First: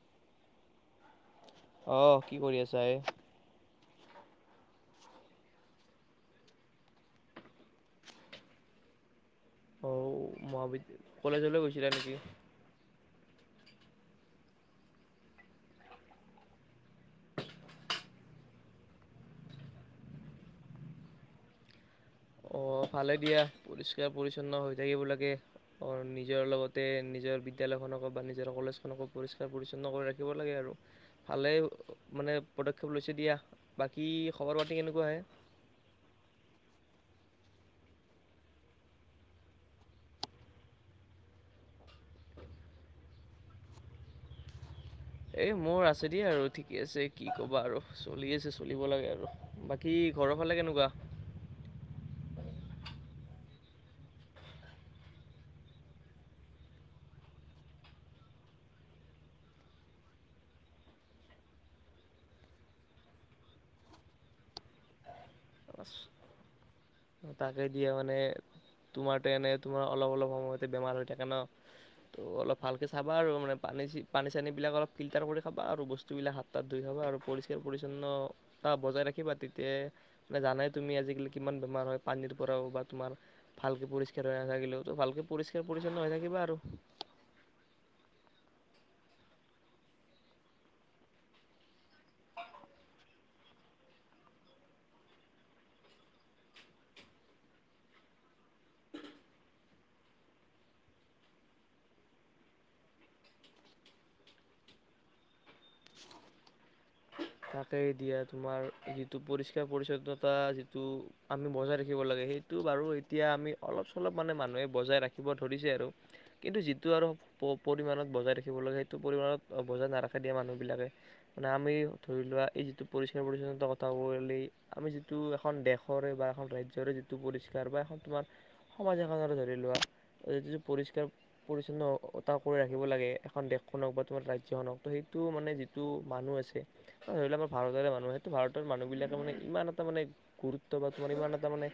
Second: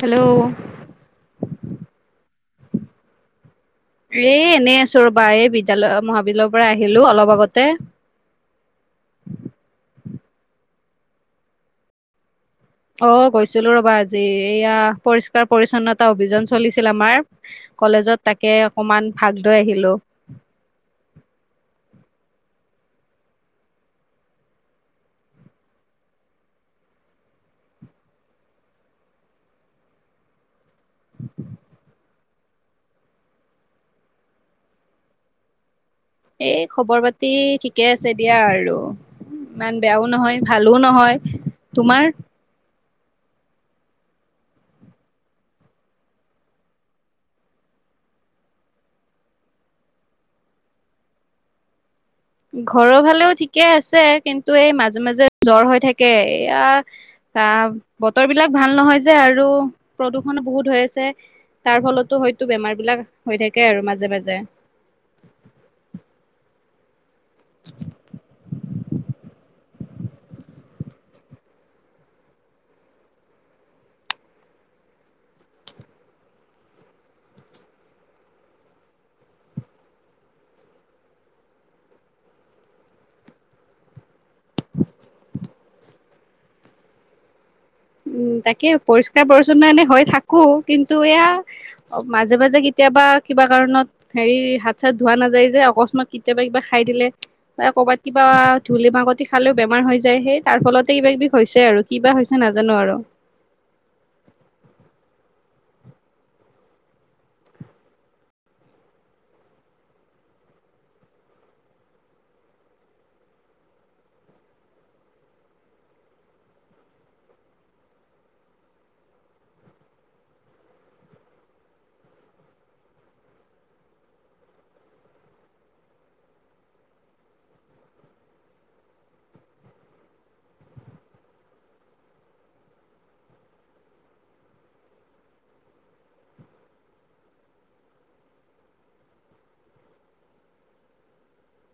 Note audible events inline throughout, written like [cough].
Hello আহ কি কৰি আছা এ এ এনেই আছো ৰবা এই বিদ্য়ালয় মহাবিদ্যালয়ৰ পৰা আহিলো অলপ আগতে [inaudible] অঁ মহাবিদ্য কলেজলৈ গৈছিলে নেকি [unintelligible] অ গৈছিলো ৰ'বা আজি এয়া পৰিষ্কাৰ পৰিচ্ছন্নতা অভিযান চলিছিল আমাৰ কলেজ ত তাকে অকমান ভাগ লৈ আহিলো অ ভালে দিয়া পৰিষ্কাৰ পৰি্ছন্ন হৈ থাকিব লাগে অ নিজৰ লগতে নিজৰ বিদ্যালয়। ক বা নিজৰ কলেজখনকো পৰিষ্কাৰ পৰিচছন্ন কৰি ৰাখিব লাগে আৰু ভালে মানে পদক্ষেপ লৈছে দিয়া বাকী খবৰ পাতি কেনেকুৱা আহে এই খবৰ পাতি ঠিকে আছে দিয়া আৰু ইমান বেয়াও নহয় ভালো নহয় তোমাৰ এ মোৰ আছে দেই আৰু ঠিকে আছে কি ক'বা আৰু চলি আছে চলিব লাগে আৰু বাকী ঘৰৰ ফালে কেনেকুৱা [inaudible] থিকে আছে কিন্তু এই মাজে মাজে জ্বৰ হৈ থাকে এইয়া আহ বতৰ বিলাক ভাল নহয় যে আৰু প্ৰদূষণো বহুত হৈ আছে তাৰ ফলতো হয়তো বেমাৰ বিলাক হৈ থাকে আৰু মাজে মাজে তাকে দিয়ে মানে তোমাৰতো এনে তোমাৰ অলপ অলপ সময়তে বেমাৰ হৈ থাকে ন ত অলপ ভালকে চাবা আৰু মানে পানী পানী চানী বুলি বিলাক অলপ ফিল্টাৰ কৰি খাবা আৰু বস্তুবিলাক হাত তাত ধুই খাবা আৰু পৰিষ্কাৰ পৰিচ্ছন্নত বজাই ৰাখিবা তেতিয়া [unintelligible] মানে জানাই তুমি আজিকালি কিমান বেমাৰ হয় পানীৰ পৰাও বা তোমাৰ ভালকে পৰিষ্কাৰ হৈ নাথাকিলেওো ভালকে পৰিষ্কাৰ পৰিছন্ন হৈ থাকিবা আৰু [unintelligible] [inaudible] উম তাকে পৰিষ্কাৰ পৰিচ্ছন্ন এনে হৈ থাকো কিন্তু এয়া মাজে মাজে কেতিয়া কেতিয়াবা কিবা কাৰণত হেৰি হাত চাত ধোৱা নাযায় যে অকস্মাত কেতিয়াবা কিবা খাই দিলে াত কিবা ধলি মাকতি খালেও বেমাৰ হৈ যায় সেই তাৰ ফলতে কিবা কিবি হৈছে আৰু কিবা হৈছে নাজ জানো আৰু তাকে দিয়া তোমাৰ যিটো পৰিষ্কাৰ পৰি্ছন্নতা যিটো আমি বজাই ৰাখিব লাগে সেই [unintelligible] সিটো বাৰু এতিয়া আমি অলপ চলপ মানে মানুহে বজাই ৰাখিব ধৰিছে আৰু কিন্তু যিটো আৰু য'ৰ ৰ'দ প পৰিমাণত বজাই ৰাখিব লাগে সেইটো পৰিমাণত বজাই নাৰাখা দিয়ে মানুহবিলাকে মানে আমি [unintelligible] ধৰি লোৱা এই যিটো পৰিষ্কাৰ পৰিচ্ছন্নতা কথা কলে আমি যিটো এখন দেশৰে বা এখন ৰাজ্য়ৰে যিটো টো পৰিষ্কাৰ বা এ তোমাৰ সমাজ এখৰে ধৰি লোৱা য পৰিষ্কাৰ পৰি্ছন্নতা কৰি ৰাখিব লাগে এখন দেশ খুনক বা তোমাৰ ৰাজ্যখনক ত সেইটো মানে যিটো মানুহ আছে ধৰি লও আমাৰ ভাৰতৰে মানুহ সেইটো ভাৰতৰ মানুহ বিিলাকে মানে ইমান এটা মানে গুৰুত্ব বা তোমাৰ ইমান এটা মানে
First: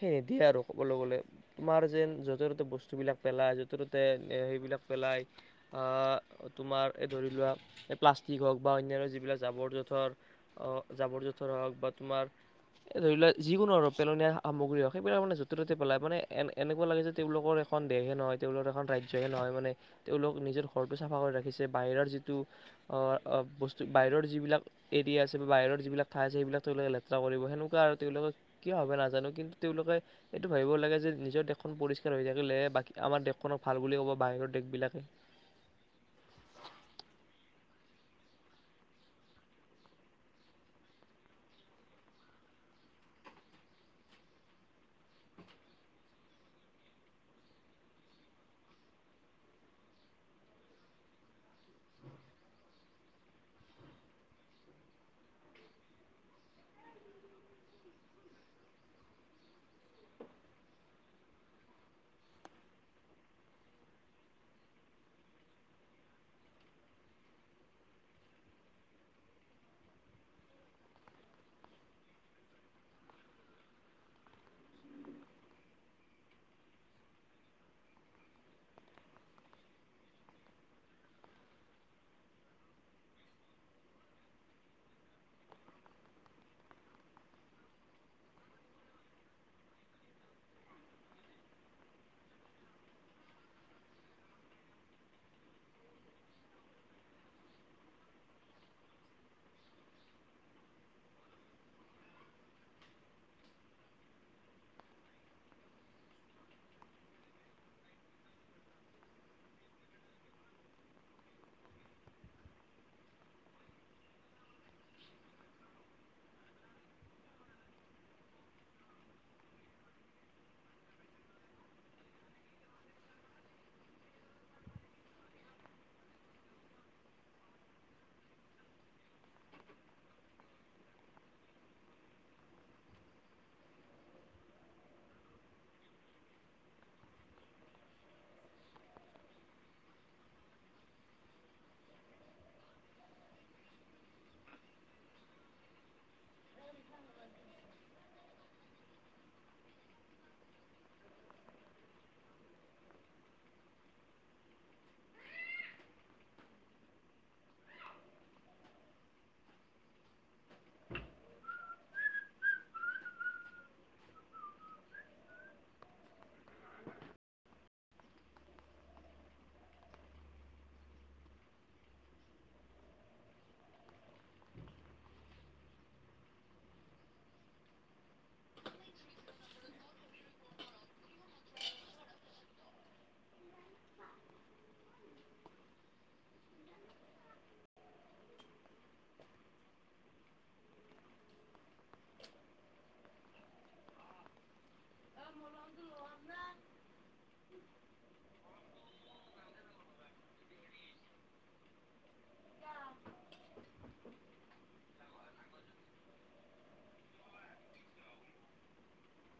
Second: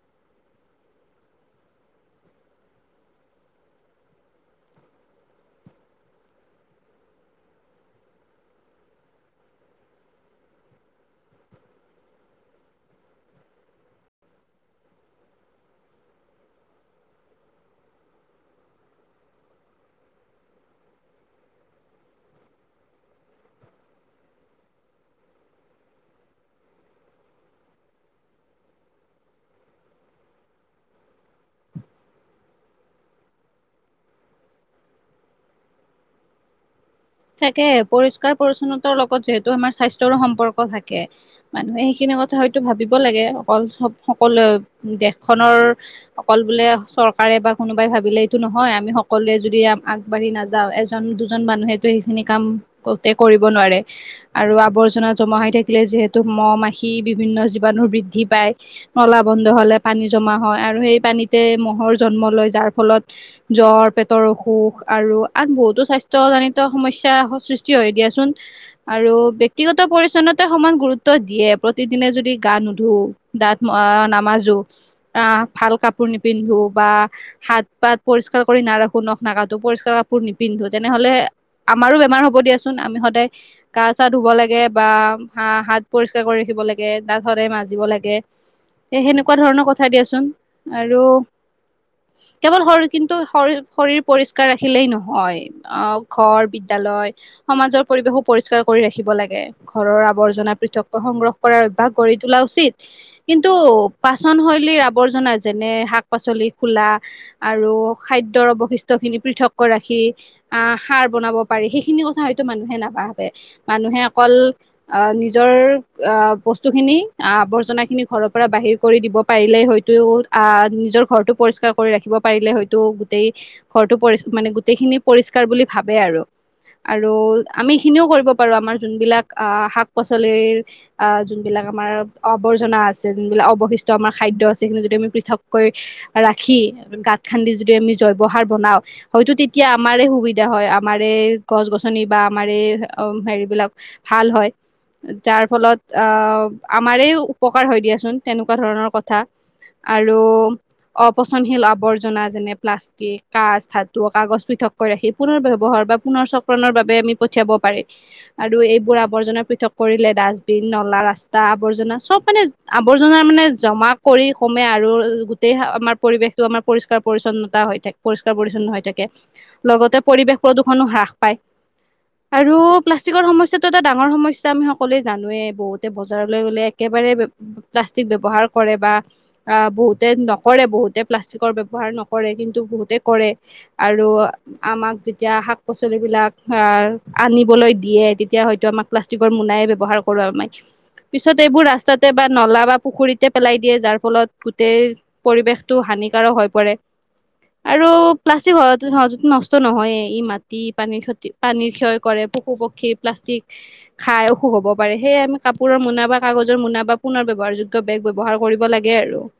সেই নিদিয়ে আৰু ক'বলৈ গ'লে, তোমাৰ যেন য'তে ত'তে বস্তুবলাক পেলাই য'তে ত'তে সেইবিলাক পেলায়। অহ এ তোমাৰ ধৰি লোৱা প্লাষ্টিক হক বা অন্যান্য যিবিলাক জাবৰ জোঁথৰ, জাবৰ জোঁথৰ হওক বা তোমাৰ এ ধৰি লোৱা যিকোনো আৰু পেলনীয়া সামগ্ৰী হওক, সেইবিলাক মানে য'তে ত'তে পেলাই, মানে এনেকুৱা লাগে যে তেওঁলোকৰ এখন দেশে নহয় তেওঁলোক এখন ৰাজ্যহে নহয়। মানে তেওঁলোক নিজৰ ঘৰটো চাফা কৰি ৰাখিছে, বাহিৰৰ যিটো অ বস্তু বাহিৰৰ যিবিলাক এৰিয়া আছে বা বাহিৰ যিবিলাক ঠাই আছে, সেইবিলাক তেওঁলোকে লেতেৰা কৰিব। সেনেকুৱা আৰু তেওঁলোকৰ কিয়া ভাবে নাজানো। কিন্তু তেওঁলোকে এইটো ভাবিব লাগে যে নিজৰ দেশখন পৰিষ্কাৰ হৈ থাকিলেহে বাকী আমাৰ দেশখনক ভাল বুলি ক'ব বা বাহিৰৰ দেশবিলাকে [inaudible] তাকে পৰিষ্কাৰ পৰিচ্ছন্নতাৰ লগত যিহেতু আমাৰ স্বাস্থ্যৰো সম্পৰ্ক থাকে। মানুহে সেইখিনি কথা ভাবিব লাগে। অকল সকলো দেশখনৰ অকল বোলে চৰকাৰে বা কোনোবাই ভাবিলে এইটো নহয়। আমি সকলোৱে যদি আ আগবাঢ়ি নাযাও, এজন দুজন মানুহে সেইখিনি কাম কৰোতে কৰিব নোৱাৰে আৰু আৱৰ্জনা জমা হৈ থাকিলে যিহেতু ম' মাখি বিভিন্ন জীৱাণুৰ বৃদ্ধি পায়, নলা বন্ধ হলে পানী জমা হয় আৰু সেই পানীতে মহ ৰ জন্ম লয়, যাৰ ফলত জ্বৰ পেটৰ অসুখ আৰু আন বহুতো স্বাস্থ্য জনি ত সমস্যা সৃষ্টি হয় দিয়াচোন আৰু ব্যক্তিগত পৰিচ্ছন্নতাত সমান গুৰুত্ব দিয়ে। প্ৰতিদিনে যদি গা নুধো, দাঁত নামাজো, আহ ভাল কাপোৰ নিপিন্ধো বা হাত পাত পৰিষ্কাৰ কৰি নাৰাখো, নখ নাকাতো, পৰিষ্কাৰ কাপোৰ নিপিন্ধো, তেনেহলে আমাৰো বেমাৰ হ'ব দিয়াচোন। আমি সদায় গা চা ধুব লাগে বা হা হাত পৰিষ্কাৰ কৰি ৰাখিব লাগে, দাঁত সদায় মাজিব লাগে। সেই সেনেকুৱা ধৰণৰ কথা দিয়াচোন। আৰু কেৱল শৰীৰ কিন্তু শৰীৰ শৰীৰ পৰিষ্কাৰ ৰাখিলেই নহয়। আহ ঘৰ, বিদ্যালয়, সমাজৰ পৰিৱেশো পৰিষ্কাৰ কৰি ৰাখিব লাগে, ঘৰৰ আৱৰ্জনা পৃথক কৈ সংগ্ৰহ কৰাৰ অভ্যাস গড়ি তোলা উচিত। কিন্তু পাচন শৈলীৰ আবৰ্জনা, যেনে শাক পাচলি খোলা আৰু খাদ্যৰ অৱশিষ্ট খিনি পৃথক কৈ ৰাখি, আহ সাৰ বনাব পাৰি। সেইখিনি কথা হয়তো মানুহে নাভাবে, মানুহে অকল আহ নিজৰ অ বস্তু খিনি আৱৰ্জনা খিনি ঘৰৰ পৰা বাহিৰ কৰি দিব পাৰিলেই হয়তো আহ নিজৰ ঘৰটো পৰিষ্কাৰ কৰি ৰাখিব পাৰিলে হয়তো গোটেই ঘৰটো পৰিচ মানে গোটেইখিনি পৰিষ্কাৰ বুলি ভাবে আৰু। আৰু আমি এখিনিও কৰিব পাৰো, আমাৰ যোনবিলাক আহ শাক-পাচলিৰ আহ যোনবিলাক আমাৰ আৱৰ্জনা আছে যোনবিলাক অৱশিষ্ট আমাৰ খাদ্য আছে, সেইখিনি যদি আমি পৃথকৈ ৰাখি গাত খান্দি যদি আমি জৈব সাৰ বনাও, হয়টো তেতিয়া আমাৰে সুবি ধা হয়। আমাৰে গছ-গছনি বা আমাৰে হেৰিবিলাক ভাল হয়। যাৰ ফলত আহ আমাৰে উপকাৰ হয় দিয়াচোন, তেনেকুৱা ধৰণৰ কথা। আৰু অপচনশীল আৱৰ্জনা, যেনে- প্লাষ্টিক, কাচ্, ধাতু, কাগজ পৃথকৈ ৰাখি পুনৰ ব্যৱহাৰ বা পুনৰ চক্ৰনৰ বাবে আমি পঠিয়াব পাৰি। আৰু এইবোৰ আৱৰ্জনা পৃথক কৰিলে ডাষ্টবিন, নলা, ৰাস্তা আৱৰ্জনা চব মানে আৱৰ্জনা মানে জমা কৰি কমে আৰু গোটেই আমাৰ পৰিৱেশটো আমাৰ পৰিষ্কাৰ পৰিচ্ছন্নতা হৈ থাকে পৰিষ্কাৰ পৰিছন্ন হৈ থাকে। লগতে পৰিৱেশ প্ৰদূষণো হ্ৰাস পায়। আৰু প্লাষ্টিকৰ সমস্যাতো এটা ডাঙৰ সমস্যা আমি সকলোৱে জানোৱে। বহুতে বজাৰলৈ গলে একে বাৰে প্লাষ্টিক ব্যৱহাৰ কৰে বা বহুতে নকৰে বহুতে প্লাষ্টিকৰ ব্যৱহাৰ নকৰে, কিন্তু বহুতে কৰে। আৰু আমাক যেতিয়া শাক-পাচলিবিলাক আনিবলৈ দিয়ে, তেতিয়া হয়তো আমাক প্লাষ্টিকৰ মোনাই ব্যৱহাৰ কৰি আউল মাৰে। পিছত এইবোৰ ৰাস্তাতে বা নলা বা পুখুৰীতে পেলাই দিয়ে, যাৰ ফলত গোটেই পৰিৱেশ টো হানিকাৰক হৈ পৰে, আৰু প্লাষ্টিক সহজ সহজতে নষ্ট নহয়ে, ই মাটি-পানীৰ ক্ষতি পানীৰ ক্ষয় কৰে, পশু-পক্ষী প্লাষ্টিক খাই অসুখ হ'ব পাৰে। সয়ে আমি কাপোৰৰ মোনা বা কাগজৰ মোনা বা পুনৰ ব্যৱহাৰযোগ্য বেগ ব্যৱহাৰ কৰিব লাগে আৰু। [inaudible]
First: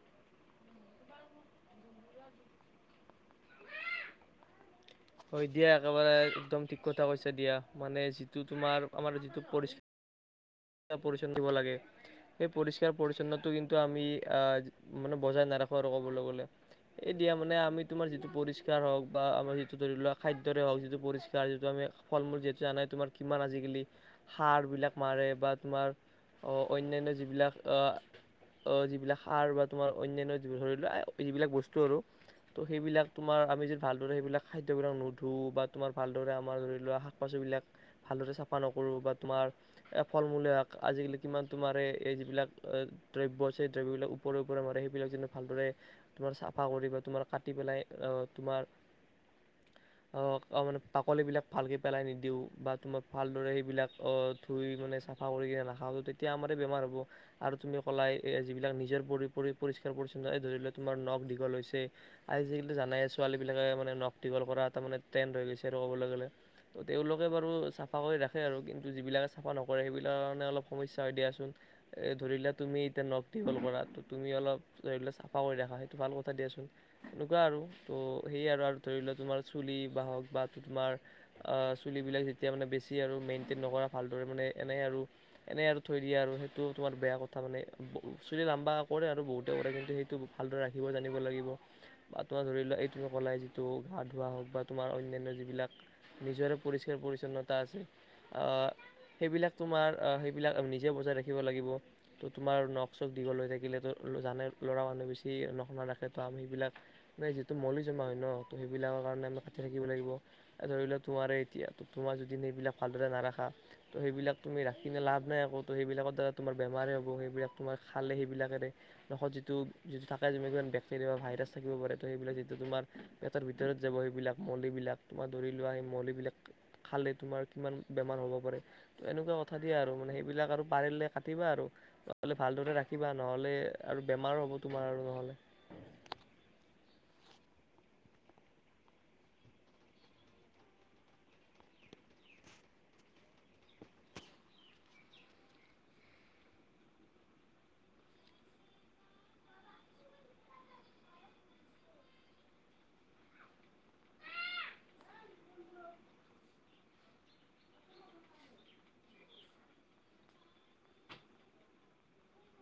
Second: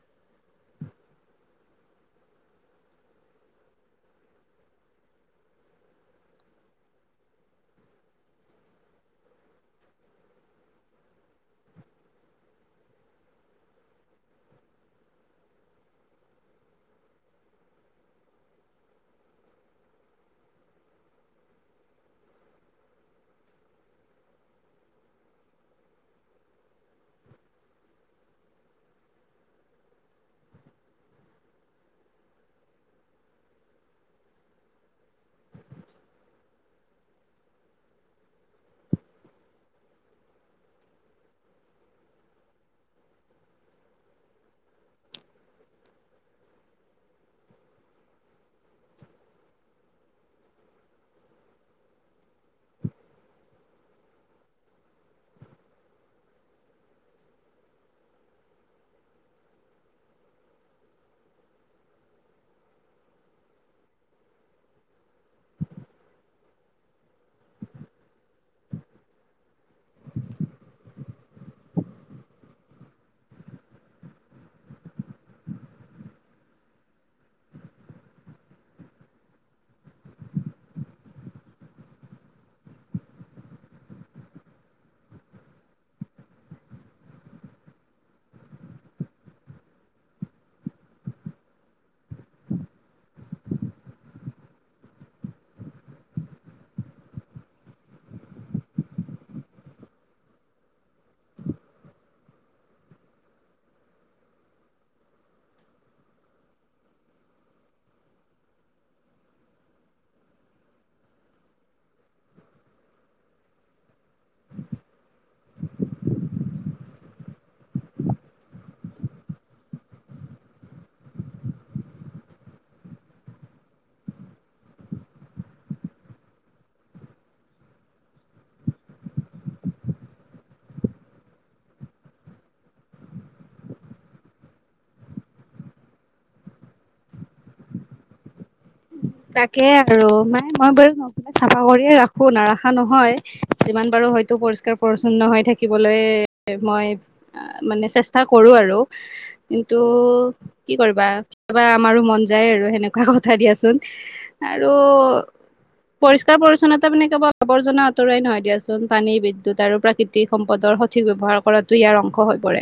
হয় দিয়া, একেবাৰে একদম ঠিক কথা কৈছা দিয়া। মানে যিটো তোমাৰ আমাৰ যিটো পৰিস্থিতি পৰিচন দিব লাগে। সেই পৰিষ্কাৰ পৰিছন্নটো কিন্তু আমি আহ মানে বজাই নাৰাখো আৰু ক'বলৈ গ'লে। এই দিয়া মানে আমি তোমাৰ যিটো পৰিষ্কাৰ হওক বা আমাৰ সি ধৰি লোৱা খাদ্যৰে হওক, যিটো পৰিষ্কাৰ যিটো আমি ফল মূল যিহেতু জানাই তোমাৰ কিমান আজিকালি সাৰ বিলাক মাৰে বা তোমাৰ অন্যান্য যিবিলাক আ আ যিবিলাক সাৰ বা তোমাৰ অন্যান্য ধৰি লোৱা, যিবিলাক বস্তু আৰু। ত' সেইবিলাক তোমাৰ আমি যি ভালদৰে সেইবিলাক খাদ্যবিলাক নুধোওঁ বা তোমাৰ ভালদৰে আমাৰ ধৰি লোৱা, শাক পাচলিবিলাক ভালদৰে চাফা নকৰোঁ বা তোমাৰ ফল -মূলে হক আজিকালি কিমান তোমাৰ এই যিবিলাক দ্ৰব্য আছে দ্ৰব্যবিলাক উপ ওপৰত মাৰে সেইবিলাক ভালদৰে চাফা কৰি বা তোমাৰ কাটি পেলাই তোমাৰ [inaudible] অ'! অ'! মানে, বাকলি বিলাক ভালকে পেলাই নিদিওঁ বা তোমাক ভালদৰে সেইবিলাক অ'! ধুই মানে চাফা কৰি কিনে নাখাওঁ। তেতিয়া আমাৰে বেমাৰ হ'ব আৰু তুমি ক'লাই যিবিলাক নিজৰ পৰি, পৰি পৰিষ্কাৰ পৰিচন্ন এ, ধৰি লোৱা তোমাৰ নখ দীঘল হৈছে। আজিকালি জানাই ছোৱালী বিলাকে মানে, নখ দীঘল কৰা এটা মানে, ট্ৰেনড হৈ গৈছে আৰু ক'বলৈ গ'লে। তেওঁলোকে বাৰু চাফা কৰি ৰাখে আৰু কিন্তু, যিবিলাক চাফা নকৰে। সেইবিলাক মানে অলপ সমস্যা হয় দিয়াচোন! ধৰি লোৱা তুমি এতিয়া নখ দীঘল কৰা তুমি অলপ ধৰি চাফা কৰি ৰাখা। সেইটো ভাল কথা দিয়াচোন! এনেকুৱা আৰু ত' সেয়ে আৰু ধৰি লোৱা তোমাৰ চুলি বাহওঁক বা তোমাৰ চুলিবিলাক যেতিয়া মানে, বেছি আৰু মেইন্টেইন নকৰা ভাল দৰে মানে, এনে আৰু এনে থৈ দিয়া আৰু। সেইটো তোমাৰ বেয়া কথা মানে, চুলি লাম্বা কৰে আৰু বহুতে কৰে। কিন্তু, সেইটো ভালদৰে ৰাখিব জানিব লাগিব বা তোমাৰ ধৰি লোৱা এইটো ক'লাই তো গা ধোৱা হওঁক বা তোমাৰ অন্যান্য যিবিলাক নিজৰে পৰিষ্কাৰ -পৰিচ্ছন্নতা আছে। সেইবিলাক তোমাৰ, সেইবিলাক নিজে বজাই ৰাখিব লাগিব। ত' তোমাৰ নখ চখ দীঘল হয় থা থাকিলেতো জানেই, ল'ৰা মানুহ বেছি নখ নাৰাখে। ত' আমি বিলাক মানে, যিটো মলি জমা হয় ন'। ত' সেইবিলাকৰ কাৰণে, আমি কাটি থাকিব লাগিব। ধৰি লোৱা তোমাৰে, এতিয়া তোমাৰ যদি এই বিলাক ভালদৰে নাৰাখা ত' সেইবিলাক তুমি ৰাখিলে লাভ নাই। আকৌ, ত' সেইবিলাকৰ দ্বাৰা তোমাৰ বেমাৰে হ'ব। সেইবিলাক, তোমাৰ খালে সেইবিলাক ত' যিটো, যিটো থাকে। বেক্টেৰিয়া বা ভাইৰাছ থাকিব পাৰে। ত' সেইবিলাক যিটো তোমাৰ পেটৰ ভিতৰত যাব সেইবিলাক মলিবিলাক। তোমাৰ ধৰি লোৱা সেই মলিবিলাক খালে তোমাৰ কিমান বেমাৰ হ'ব পাৰে। ত' এনেকুৱা কথা দিয়ে আৰু। সেইবিলাক আৰু পাৰিলে কাটিবা আৰু। নহ'লে ভালদৰে ৰাখিবা। নহ'লে আৰু বেমাৰো হ'ব তোমাৰ আৰু নহ'লে। [unintelligible] তাকে আৰু নাই, মই বাৰু নখ বিলাক চাফা কৰিয়ে ৰাখোঁ নাৰাখা নহয়। যিমান পাৰোঁ হয়তো, পৰিষ্কাৰ পৰিচ্ছন্ন হৈ থাকিবলৈ মই মানে, চেষ্টা কৰোঁ আৰু। কিন্তু, কি কৰিবা! কেতিয়াবা আমাৰো মন যায় আৰু সেনেকুৱা কথা দিয়াচোন। আৰু পৰিষ্কাৰ পৰিচ্ছন্নতা মানে, কেৱল আৱৰ্জনা আঁতৰাই নহয় দিয়াচোন। পানী, বিদ্যুৎ আৰু প্ৰাকৃতিক সম্পদত ৰ সঠিক ব্যৱহাৰ কৰাটো ইয়াৰ অংশ হৈ পৰে।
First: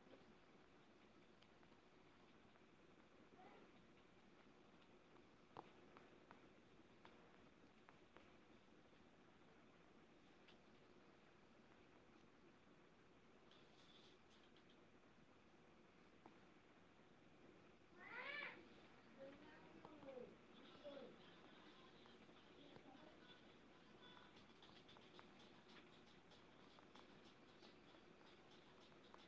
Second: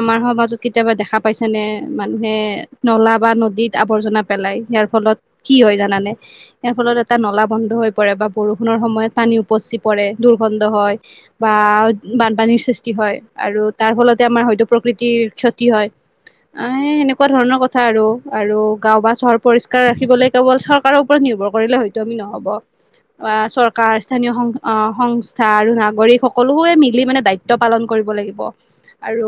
আমাৰ সমাজত কেতিয়াবা দেখা পাইছে নে! মানুহে নলা বা নদীত আৱৰ্জনা পেলাই। ইয়াৰ ফলত কি হয় জানানে? ইয়াৰ ফলত এটা নলা বন্ধ হৈ পৰে বা বৰষুণৰ সময়ত পানী উপচি পৰে। দুৰ্গন্ধ হয় বা বানপানীৰ সৃষ্টি হয় আৰু তাৰ ফলতে আমাৰ হয়তো প্ৰকৃতিৰ ক্ষতি হয়। এ, সেনেকুৱা ধৰণৰ কথা আৰু, আৰু গাঁও বা চহৰ পৰিষ্কাৰ কেৱল চৰকাৰৰ ওপৰত নিৰ্ভৰ কৰিলে হয়তো আমি নহ'ব। অ'! চৰকাৰ স্থানীয় অ' সংস্থা আৰু নাগৰিক সকলোৱে মিলি মানে দায়িত্ব পালন কৰি কৰিব লাগিব আৰু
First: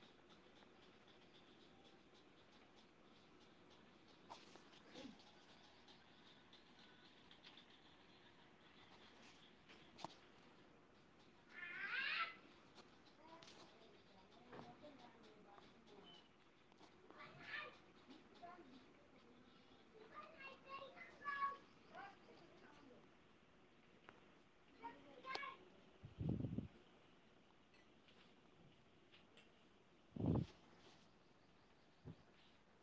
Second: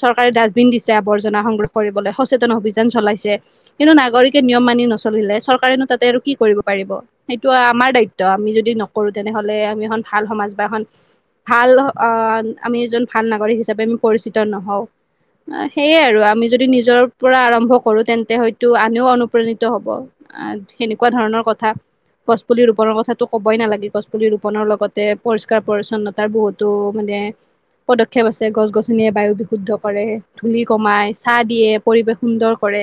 চৰকাৰে ডাষ্টবিন দিছে আৱৰ্জনা সংগ্ৰহ কৰিবলৈ, সচেতন অভিযান চলাইছে। [unintelligible] কিন্তু, নাগৰিকে নিয়ম মানি নচ নচলিলে চৰকাৰেনো তাতে আৰু কি কৰিব পাৰিব। সেইটো আমাৰ দায়িত্ব, আমি যদি নকৰোঁ তেনেহ'লে আমি ভাল সমাজ বা এখন ভাল অ'! আমি এজন ভাল নাগৰিক হিচাপে আমি পৰিচিত নহওঁ। অ'! সেইয়ে আৰু আমি যদি নিজৰ পৰা আৰম্ভ কৰোঁ, তেন্তে হয়তো আনেও অনুপ্ৰাণিত হ'ব। আঁ সেনেকুৱা ধৰণৰ কথা। গছপুলি ৰোপনৰ কথাটো ক'বই নালাগে। গছপুলি ৰোপনৰ লগতে পৰিষ্কাৰ, পৰিচ্ছন্নতাৰ বহুতো মানে [unintelligible] পদক্ষেপ আছে। গছ -গছনিয়ে বায়ু বিশুদ্ধ কৰে, ধূলি কমাই, চা দিয়ে, পৰিৱেশ সুন্দৰ কৰে।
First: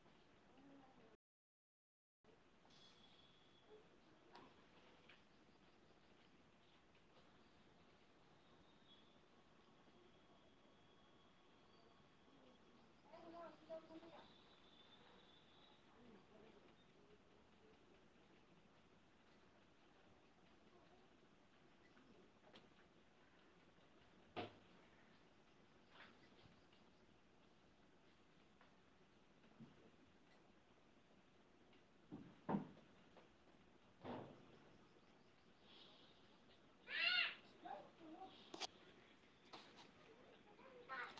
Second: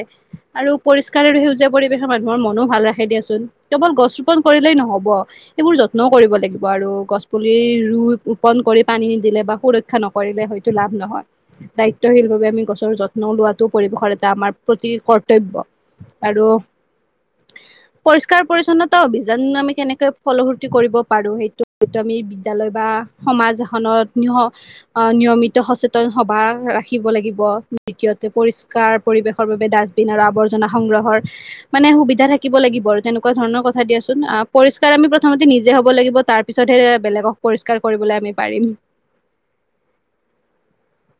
আৰু পৰিষ্কাৰ আৰু সেউজ পৰিৱেশৰ মানুহৰ মনো ভাল ৰাখে দিয়াচোন। কেৱল গছ ৰোপন কৰিলেই নহ'ব, এইবোৰ যত্নও কৰিব লাগিব। বাৰু গছ পুলি ৰুই ৰোপন কৰি পানী নিদিলে বা সুৰক্ষা নকৰিলে হয়তো লাভ নহয়। দায়িত্বশীলভাৱে আমি গছৰ যত্ন লোৱাটো পৰিৱেশৰ এটা আমাৰ প্ৰতি কৰ্তব্য। আৰু পৰিষ্কাৰ পৰিচ্ছন্নতা অভিযান আমি কেনেকে ফলসূৰ্তি কৰিব পাৰো সেইটো ত আমি বিদ্যালয় বা সমাজ এখনত নিয়মিত সচেতন সবা ৰাখিব লাগিব দ্বিতীয়তে পৰিষ্কাৰ পৰিৱেশৰ বাবে ডাষ্টবিন আৰু আৱৰ্জনা সংগ্ৰহ হৰ মানে সুবিধা থাকিব লাগিব আৰু তেনেক এনেকুৱা ধৰণৰ কথা দিয়াচোন আহ পৰিষ্কাৰ আমি প্ৰথমতে নিজে হ'ব লাগিব তাৰ পিছতহে বেলেগক পৰিষ্কাৰ কৰিবলৈ পাৰিম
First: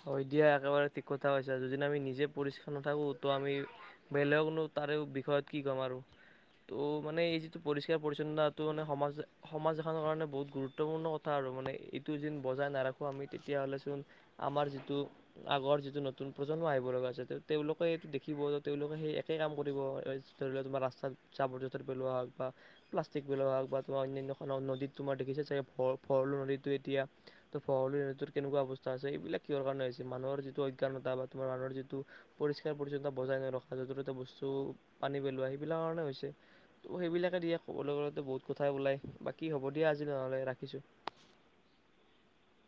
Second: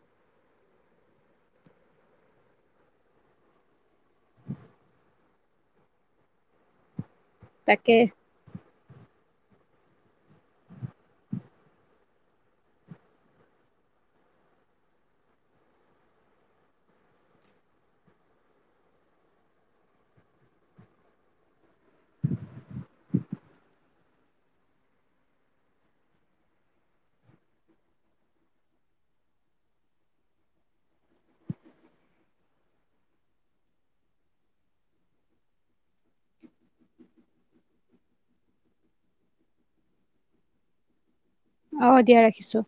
হয় দিয়া একেবাৰে ঠিক কথা হৈছে যদি আমি নিজে পৰিষ্কাৰ নাথাকো তো আমি বেলেগকনো তাৰে বিষয়ত কি ক'ম আৰু ত' মানে এই যিটো তাকে পৰিষ্কাৰ পৰিচ্ছন্নতা তো মানে সমাজ সমাজ এখনৰ কাৰণে বহুত গুৰুত্বপূৰ্ণ কথা আৰু মানে এইটো যে বজাই নাৰখো আমি তেতিয়া তেতিয়া হ'লে চোন আমাৰ যিটো আগৰ যিটো নতুন প্ৰজন্ম আহিব লগা আছে ত তেওঁলোকে এইটো দেখিব তেওঁলোকে সেই একে কাম কৰিব ধৰি লও তোমাৰ ৰাস্তাত জাবৰ জোঁথৰ পেলোৱা হওক বা প্লাষ্টিক পেলোৱা হওঁক বা তোমাৰ অন্যান্য খনন নদীত তোমাৰ দেখিছা চাগে ভৰলু নদীতো এতিয়া ত' ভৰলু নদীত কেনেকুৱা অৱস্থা হৈছে। এইবিলাক কিহৰ কাৰণে হৈছে মানুহৰ যিটো অজ্ঞানতা বা তোমাৰ আৰৰ যিটো পৰিষ্কাৰ পৰিচ্ছন্নতা বজাই নৰখা যতে ততে বস্তু পানী পেলোৱা সেইবিলাক কাৰণে হৈছে ত সেইবিলাকে দিয়ে ক'বলৈ গ'লে বহুত কথা ওলাই বাকী হ'ব দিয়া আজি নহলে ৰাখিছো। অ‌ দিয়া ৰাখিছো।